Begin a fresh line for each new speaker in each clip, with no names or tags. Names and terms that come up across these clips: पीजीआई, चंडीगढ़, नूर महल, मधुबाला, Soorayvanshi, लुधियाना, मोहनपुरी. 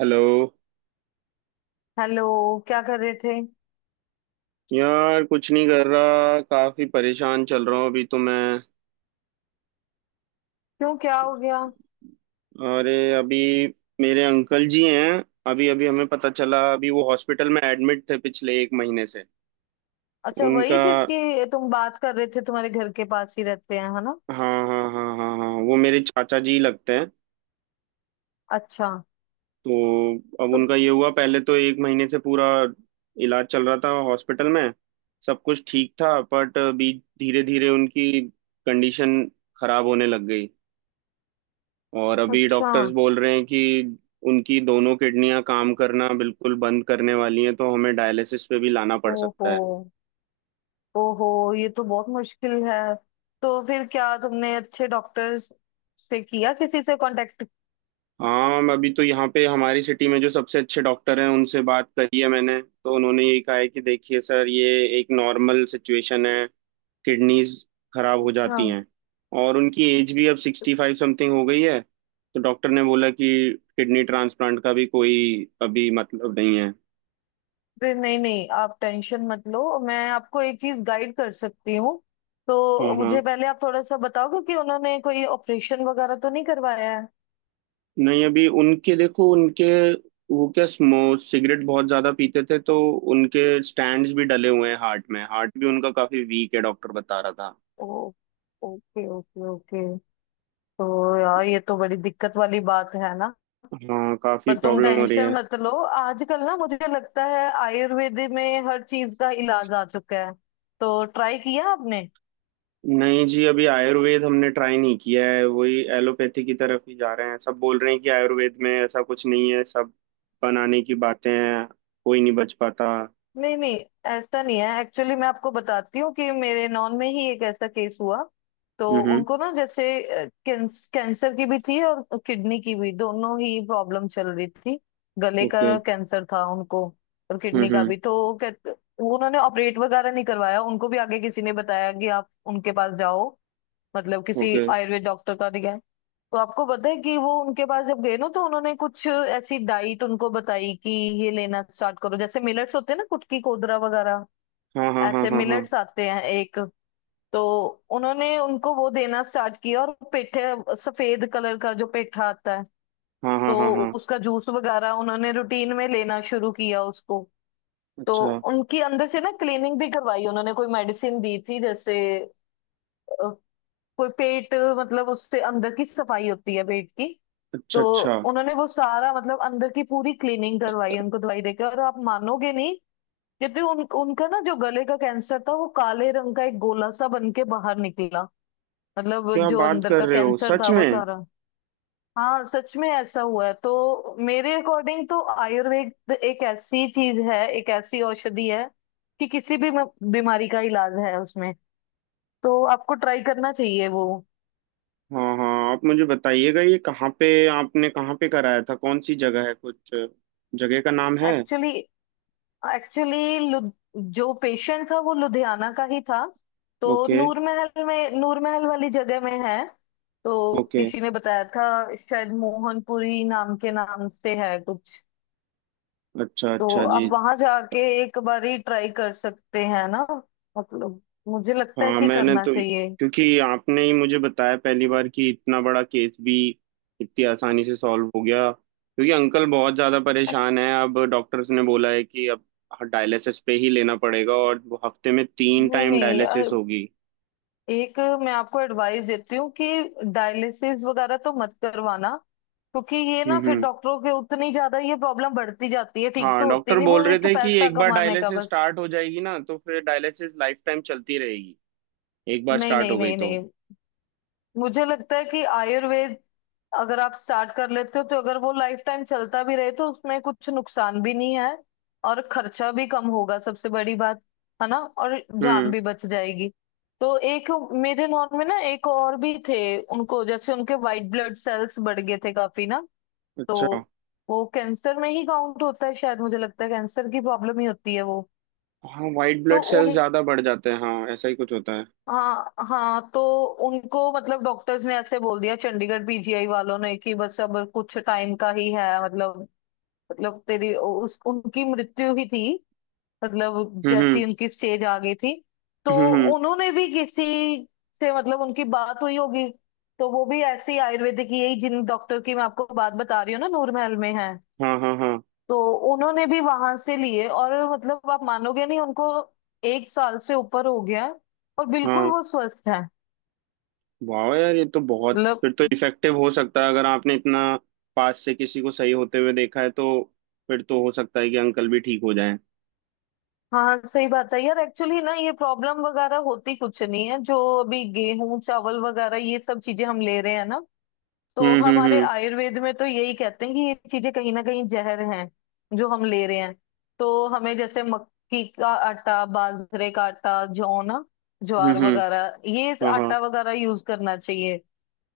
Hello.
Hello. क्या कर रहे थे?
यार कुछ नहीं कर रहा, काफी परेशान चल रहा हूँ अभी तो मैं।
क्यों, क्या हो गया?
अरे अभी मेरे अंकल जी हैं। अभी अभी हमें पता चला, अभी वो हॉस्पिटल में एडमिट थे पिछले 1 महीने से।
अच्छा, वही
उनका,
जिसकी तुम बात कर रहे थे, तुम्हारे घर के पास ही रहते हैं, है ना?
हाँ हाँ हाँ हाँ हाँ, वो मेरे चाचा जी लगते हैं।
अच्छा।
तो अब
तो
उनका ये हुआ, पहले तो 1 महीने से पूरा इलाज चल रहा था हॉस्पिटल में। सब कुछ ठीक था बट अभी धीरे धीरे उनकी कंडीशन खराब होने लग गई। और अभी
अच्छा।
डॉक्टर्स बोल रहे हैं कि उनकी दोनों किडनियां काम करना बिल्कुल बंद करने वाली हैं, तो हमें डायलिसिस पे भी लाना पड़
ओहो।
सकता है।
ओहो, ये तो बहुत मुश्किल है। तो फिर क्या तुमने अच्छे डॉक्टर से किया किसी से कांटेक्ट?
हाँ, मैं अभी तो यहाँ पे हमारी सिटी में जो सबसे अच्छे डॉक्टर हैं उनसे बात करी है मैंने, तो उन्होंने यही कहा है कि देखिए सर, ये एक नॉर्मल सिचुएशन है, किडनीज खराब हो जाती
हाँ।
हैं। और उनकी एज भी अब 65 समथिंग हो गई है, तो डॉक्टर ने बोला कि किडनी ट्रांसप्लांट का भी कोई अभी मतलब नहीं है।
फिर नहीं नहीं, आप टेंशन मत लो, मैं आपको एक चीज गाइड कर सकती हूँ।
हाँ
तो
हाँ।
मुझे पहले आप थोड़ा सा बताओगे कि उन्होंने कोई ऑपरेशन वगैरह तो नहीं करवाया है।
नहीं, अभी उनके, देखो उनके, वो क्या, स्मो सिगरेट बहुत ज्यादा पीते थे, तो उनके स्टैंड्स भी डले हुए हैं हार्ट में। हार्ट भी उनका काफी वीक है, डॉक्टर बता रहा था।
Oh, okay okay okay. तो यार ये तो बड़ी दिक्कत वाली बात है ना।
हाँ, काफी
पर तुम
प्रॉब्लम हो रही
टेंशन
है।
मत लो। आजकल ना मुझे लगता है आयुर्वेद में हर चीज का इलाज आ चुका है। तो ट्राई किया आपने?
नहीं जी, अभी आयुर्वेद हमने ट्राई नहीं किया है। वही एलोपैथी की तरफ ही जा रहे हैं। सब बोल रहे हैं कि आयुर्वेद में ऐसा कुछ नहीं है, सब बनाने की बातें हैं, कोई नहीं बच पाता।
नहीं नहीं, ऐसा नहीं है। एक्चुअली मैं आपको बताती हूँ कि मेरे नॉन में ही एक ऐसा केस हुआ। तो
हम्म।
उनको ना जैसे कैंसर की भी थी और किडनी की भी, दोनों ही प्रॉब्लम चल रही थी। गले
ओके।
का कैंसर था उनको और किडनी का
हम्म।
भी। तो उन्होंने ऑपरेट वगैरह नहीं करवाया। उनको भी आगे किसी ने बताया कि आप उनके पास जाओ, मतलब किसी
ओके।
आयुर्वेद डॉक्टर का दिखाया। तो आपको पता है कि वो उनके पास जब गए ना, तो उन्होंने कुछ ऐसी डाइट उनको बताई कि ये लेना स्टार्ट करो, जैसे मिलेट्स होते हैं ना, कुटकी कोदरा वगैरह।
हाँ हाँ हाँ
ऐसे
हाँ हाँ
मिलेट्स आते हैं एक। तो उन्होंने उनको वो देना स्टार्ट किया, और पेठे, सफेद कलर का जो पेठा आता है,
हाँ हाँ
तो
हाँ हाँ।
उसका जूस वगैरह उन्होंने रूटीन में लेना शुरू किया उसको। तो
अच्छा
उनकी अंदर से ना क्लीनिंग भी करवाई। उन्होंने कोई मेडिसिन दी थी जैसे अ, कोई पेट, मतलब उससे अंदर की सफाई होती है पेट की।
अच्छा।
तो
अच्छा।
उन्होंने वो सारा मतलब अंदर की पूरी क्लीनिंग करवाई उनको दवाई देकर, और आप मानोगे नहीं, क्योंकि उन उनका ना जो गले का कैंसर था वो काले रंग का एक गोला सा बन के बाहर निकला, मतलब
क्या
जो
बात
अंदर
कर
का
रहे हो,
कैंसर
सच
था वो
में?
सारा। हाँ सच में ऐसा हुआ है। तो मेरे अकॉर्डिंग तो आयुर्वेद एक ऐसी चीज है, एक ऐसी औषधि है कि किसी भी बीमारी का इलाज है उसमें। तो आपको ट्राई करना चाहिए वो।
हाँ हाँ, आप मुझे बताइएगा, ये कहाँ पे, आपने कहाँ पे कराया था? कौन सी जगह है? कुछ जगह का नाम है?
एक्चुअली एक्चुअली जो पेशेंट था वो लुधियाना का ही था। तो
ओके।
नूर महल वाली जगह में है। तो
ओके।
किसी ने बताया था, शायद मोहनपुरी नाम के नाम से है कुछ।
अच्छा
तो
अच्छा जी।
आप वहां जाके एक बारी ट्राई कर सकते हैं ना। मतलब मुझे लगता है
हाँ
कि
मैंने
करना
तो,
चाहिए।
क्योंकि आपने ही मुझे बताया पहली बार कि इतना बड़ा केस भी इतनी आसानी से सॉल्व हो गया। क्योंकि अंकल बहुत ज़्यादा
अ-
परेशान है, अब डॉक्टर्स ने बोला है कि अब डायलिसिस पे ही लेना पड़ेगा, और वो हफ्ते में तीन
नहीं
टाइम
नहीं,
डायलिसिस होगी।
एक मैं आपको एडवाइस देती हूँ कि डायलिसिस वगैरह तो मत करवाना। क्योंकि ये ना फिर
हम्म।
डॉक्टरों के उतनी ज्यादा ये प्रॉब्लम बढ़ती जाती है, ठीक
हाँ,
तो होती
डॉक्टर
नहीं, वो
बोल रहे
एक
थे कि
पैसा
एक बार
कमाने का
डायलिसिस
बस।
स्टार्ट हो जाएगी ना, तो फिर डायलिसिस लाइफ टाइम चलती रहेगी। एक बार
नहीं
स्टार्ट
नहीं
हो गई
नहीं
तो।
नहीं, मुझे लगता है कि आयुर्वेद अगर आप स्टार्ट कर लेते हो तो अगर वो लाइफ टाइम चलता भी रहे तो उसमें कुछ नुकसान भी नहीं है, और खर्चा भी कम होगा सबसे बड़ी बात, है ना, और जान
हम्म।
भी बच जाएगी। तो एक मेरे नॉन में ना एक और भी थे। उनको जैसे उनके व्हाइट ब्लड सेल्स बढ़ गए थे काफी ना। तो
अच्छा।
वो कैंसर में ही काउंट होता है शायद, मुझे लगता है कैंसर की प्रॉब्लम ही होती है वो।
हाँ, वाइट
तो
ब्लड सेल्स
उन
ज्यादा बढ़ जाते हैं, हाँ ऐसा ही कुछ होता है।
हाँ हाँ, तो उनको मतलब डॉक्टर्स ने ऐसे बोल दिया, चंडीगढ़ पीजीआई वालों ने, कि बस अब कुछ टाइम का ही है, मतलब तेरी उस उनकी मृत्यु ही थी, मतलब
हम्म
जैसी उनकी स्टेज आ गई थी। तो
हम्म।
उन्होंने भी किसी से मतलब उनकी बात हुई होगी। तो वो भी ऐसे ही आयुर्वेदिक ही, यही जिन डॉक्टर की मैं आपको बात बता रही हूँ ना, नूर महल में है।
हाँ हाँ हाँ
तो उन्होंने भी वहां से लिए और, मतलब आप मानोगे नहीं, उनको एक साल से ऊपर हो गया है और बिल्कुल
हाँ।
वो स्वस्थ है।
वाह यार, ये तो बहुत,
मतलब
फिर तो इफेक्टिव हो सकता है, अगर आपने इतना पास से किसी को सही होते हुए देखा है, तो फिर तो हो सकता है कि अंकल भी ठीक हो जाएं।
हाँ सही बात है यार। एक्चुअली ना ये प्रॉब्लम वगैरह होती कुछ नहीं है, जो अभी गेहूं चावल वगैरह ये सब चीजें हम ले रहे हैं ना, तो हमारे
हम्म।
आयुर्वेद में तो यही कहते हैं कि ये चीजें कहीं ना कहीं जहर हैं जो हम ले रहे हैं। तो हमें जैसे मक्की का आटा, बाजरे का आटा, जौ ना,
हम्म
ज्वार
हम्म,
वगैरह ये
हाँ हाँ
आटा वगैरह यूज करना चाहिए।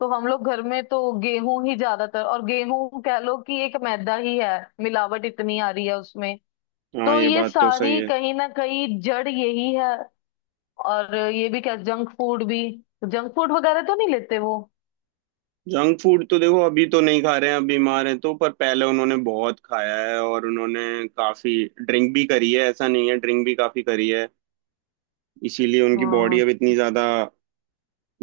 तो हम लोग घर में तो गेहूं ही ज्यादातर, और गेहूं कह लो कि एक मैदा ही है, मिलावट इतनी आ रही है उसमें।
हाँ।
तो
ये
ये
बात तो सही
सारी
है।
कहीं ना कहीं जड़ यही है। और ये भी क्या जंक फूड वगैरह तो नहीं लेते वो?
जंक फूड तो देखो अभी तो नहीं खा रहे हैं, अब बीमार हैं तो। पर पहले उन्होंने बहुत खाया है, और उन्होंने काफी ड्रिंक भी करी है। ऐसा नहीं है, ड्रिंक भी काफी करी है। इसीलिए उनकी बॉडी
हाँ
अब इतनी ज्यादा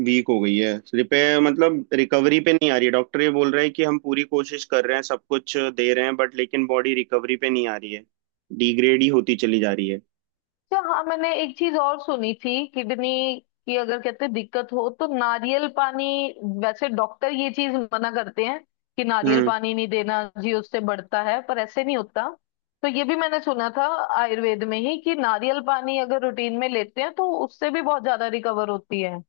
वीक हो गई है, रिपेयर मतलब रिकवरी पे नहीं आ रही है। डॉक्टर ये बोल रहे हैं कि हम पूरी कोशिश कर रहे हैं, सब कुछ दे रहे हैं, बट लेकिन बॉडी रिकवरी पे नहीं आ रही है, डिग्रेड ही होती चली जा रही है।
अच्छा। हाँ मैंने एक चीज और सुनी थी, किडनी की अगर कहते हैं दिक्कत हो तो नारियल पानी। वैसे डॉक्टर ये चीज मना करते हैं कि नारियल
हम्म।
पानी नहीं देना जी, उससे बढ़ता है, पर ऐसे नहीं होता। तो ये भी मैंने सुना था आयुर्वेद में ही कि नारियल पानी अगर रूटीन में लेते हैं तो उससे भी बहुत ज्यादा रिकवर होती है।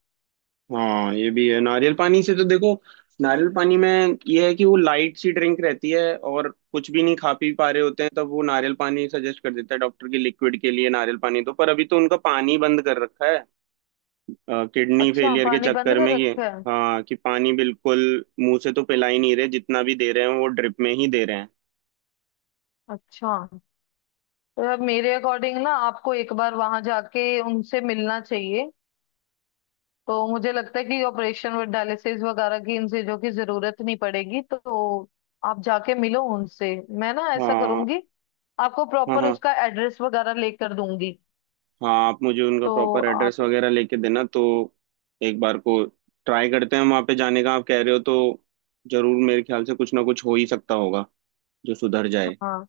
हाँ, ये भी है। नारियल पानी से तो देखो, नारियल पानी में ये है कि वो लाइट सी ड्रिंक रहती है, और कुछ भी नहीं खा पी पा रहे होते हैं तब वो नारियल पानी सजेस्ट कर देता है डॉक्टर, की लिक्विड के लिए नारियल पानी। तो पर अभी तो उनका पानी बंद कर रखा है किडनी
अच्छा
फेलियर के
पानी बंद
चक्कर में,
कर
ये।
रखा है?
हाँ, कि पानी बिल्कुल मुंह से तो पिला ही नहीं रहे, जितना भी दे रहे हैं वो ड्रिप में ही दे रहे हैं।
अच्छा। तो यार मेरे अकॉर्डिंग ना आपको एक बार वहां जाके उनसे मिलना चाहिए। तो मुझे लगता है कि ऑपरेशन और डायलिसिस वगैरह की इन चीजों की जरूरत नहीं पड़ेगी। तो आप जाके मिलो उनसे, मैं ना ऐसा
हाँ
करूंगी, आपको
हाँ।
प्रॉपर
हाँ,
उसका एड्रेस वगैरह लेकर दूंगी।
हाँ आप मुझे उनका
तो
प्रॉपर
आप
एड्रेस वगैरह लेके देना, तो एक बार को ट्राई करते हैं वहाँ पे जाने का, आप कह रहे हो तो जरूर। मेरे ख्याल से कुछ ना कुछ हो ही सकता होगा जो सुधर जाए,
हाँ।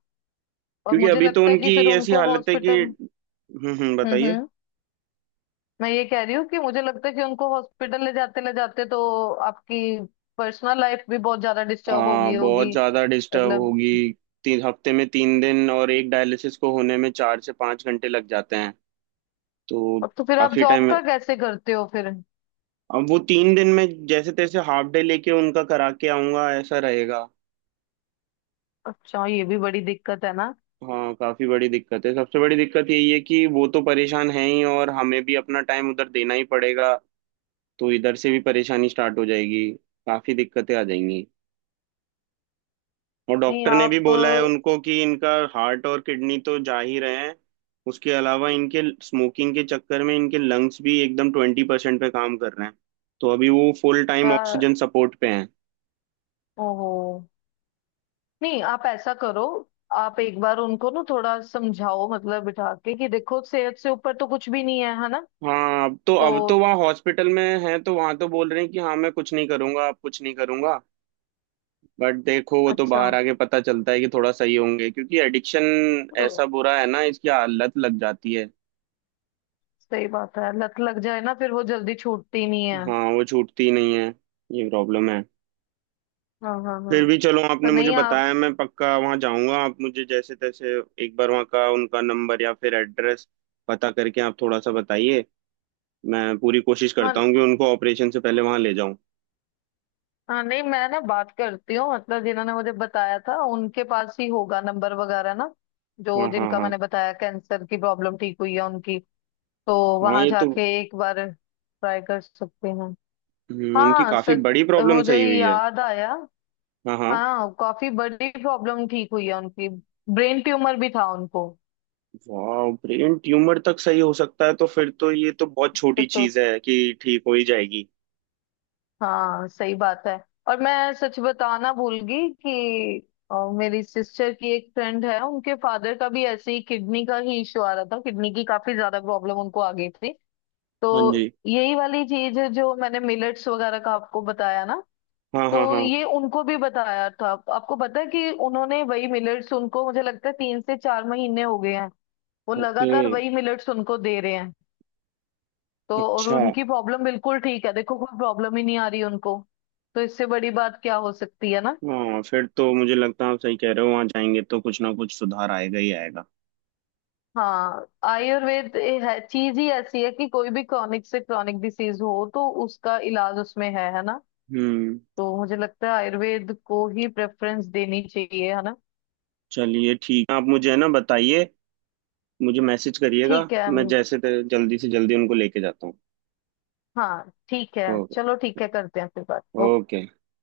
और
क्योंकि
मुझे
अभी तो
लगता है कि
उनकी
फिर
ऐसी
उनको
हालत है कि,
हॉस्पिटल,
बताइए।
हम्म। मैं ये कह रही हूँ कि मुझे लगता है कि उनको हॉस्पिटल ले जाते तो आपकी पर्सनल लाइफ भी बहुत ज्यादा डिस्टर्ब होगी
बहुत
होगी
ज़्यादा डिस्टर्ब
मतलब
होगी। 3 हफ्ते में 3 दिन, और एक डायलिसिस को होने में 4 से 5 घंटे लग जाते हैं, तो
अब तो फिर आप
काफ़ी
जॉब
टाइम है।
का कैसे करते हो फिर?
अब वो 3 दिन में जैसे तैसे हाफ डे लेके उनका करा के आऊंगा, ऐसा रहेगा।
अच्छा ये भी बड़ी दिक्कत है ना।
हाँ, काफी बड़ी दिक्कत है। सबसे बड़ी दिक्कत यही है कि वो तो परेशान है ही, और हमें भी अपना टाइम उधर देना ही पड़ेगा, तो इधर से भी परेशानी स्टार्ट हो जाएगी। काफी दिक्कतें आ जाएंगी। और
नहीं
डॉक्टर ने भी
आप,
बोला है उनको कि इनका हार्ट और किडनी तो जा ही रहे हैं, उसके अलावा इनके स्मोकिंग के चक्कर में इनके लंग्स भी एकदम 20% पे काम कर रहे हैं, तो अभी वो फुल टाइम
यार,
ऑक्सीजन सपोर्ट पे हैं।
ओहो। नहीं आप ऐसा करो, आप एक बार उनको ना थोड़ा समझाओ मतलब, बिठा के कि देखो सेहत से ऊपर तो कुछ भी नहीं है, है ना।
हाँ अब तो
तो
अब तो वहाँ हॉस्पिटल में हैं, तो वहाँ तो बोल रहे हैं कि हाँ मैं कुछ नहीं करूंगा, अब कुछ नहीं करूंगा। बट देखो, वो तो
अच्छा।
बाहर आके पता चलता है कि थोड़ा सही होंगे, क्योंकि एडिक्शन
तो
ऐसा बुरा है ना, इसकी आदत लग जाती है।
सही बात है, लत लग जाए ना फिर वो जल्दी छूटती नहीं है।
हाँ, वो छूटती ही नहीं है, ये प्रॉब्लम है।
हाँ हाँ
फिर
हाँ।
भी चलो,
तो
आपने मुझे
नहीं आप।
बताया, मैं पक्का वहाँ जाऊंगा। आप मुझे जैसे तैसे एक बार वहाँ का उनका नंबर या फिर एड्रेस पता करके आप थोड़ा सा बताइए। मैं पूरी कोशिश करता
हाँ
हूँ कि उनको ऑपरेशन से पहले वहाँ ले जाऊं।
हाँ नहीं मैं ना बात करती हूँ, मतलब जिन्होंने मुझे बताया था उनके पास ही होगा नंबर वगैरह ना, जो
हाँ हाँ
जिनका
हाँ
मैंने बताया कैंसर की प्रॉब्लम ठीक हुई है उनकी। तो
हाँ,
वहां
ये तो,
जाके एक बार ट्राई कर सकते हैं।
उनकी
हाँ
काफी
सच,
बड़ी प्रॉब्लम
मुझे
सही हुई है।
याद आया।
हाँ हाँ।
हाँ काफी बड़ी प्रॉब्लम ठीक हुई है उनकी, ब्रेन ट्यूमर भी था उनको।
वाह, ब्रेन ट्यूमर तक सही हो सकता है, तो फिर तो ये तो बहुत
फिर
छोटी
तो,
चीज है, कि ठीक हो ही जाएगी।
हाँ सही बात है। और मैं सच बताना भूल गई कि मेरी सिस्टर की एक फ्रेंड है, उनके फादर का भी ऐसे ही किडनी का ही इशू आ रहा था, किडनी की काफी ज्यादा प्रॉब्लम उनको आ गई थी।
हाँ
तो
जी।
यही वाली चीज है जो मैंने मिलेट्स वगैरह का आपको बताया ना।
हाँ हाँ
तो
हाँ।
ये उनको भी बताया था। आपको पता है कि उन्होंने वही मिलेट्स उनको, मुझे लगता है 3 से 4 महीने हो गए हैं, वो
ओके।
लगातार वही मिलेट्स उनको दे रहे हैं। तो और
अच्छा।
उनकी प्रॉब्लम बिल्कुल ठीक है, देखो कोई प्रॉब्लम ही नहीं आ रही उनको। तो इससे बड़ी बात क्या हो सकती है ना।
हाँ, फिर तो मुझे लगता है आप सही कह रहे हो, वहां जाएंगे तो कुछ ना कुछ सुधार आएगा ही आएगा।
हाँ आयुर्वेद है, चीज ही ऐसी है कि कोई भी क्रॉनिक से क्रॉनिक डिसीज हो तो उसका इलाज उसमें है ना।
हम्म।
तो मुझे लगता है आयुर्वेद को ही प्रेफरेंस देनी चाहिए, है ना।
चलिए ठीक, आप मुझे है ना बताइए, मुझे मैसेज करिएगा।
ठीक है।
मैं जल्दी से जल्दी उनको लेके जाता हूँ।
हाँ ठीक है।
ओके।
चलो ठीक है, करते हैं फिर बात, ओके।
ओके।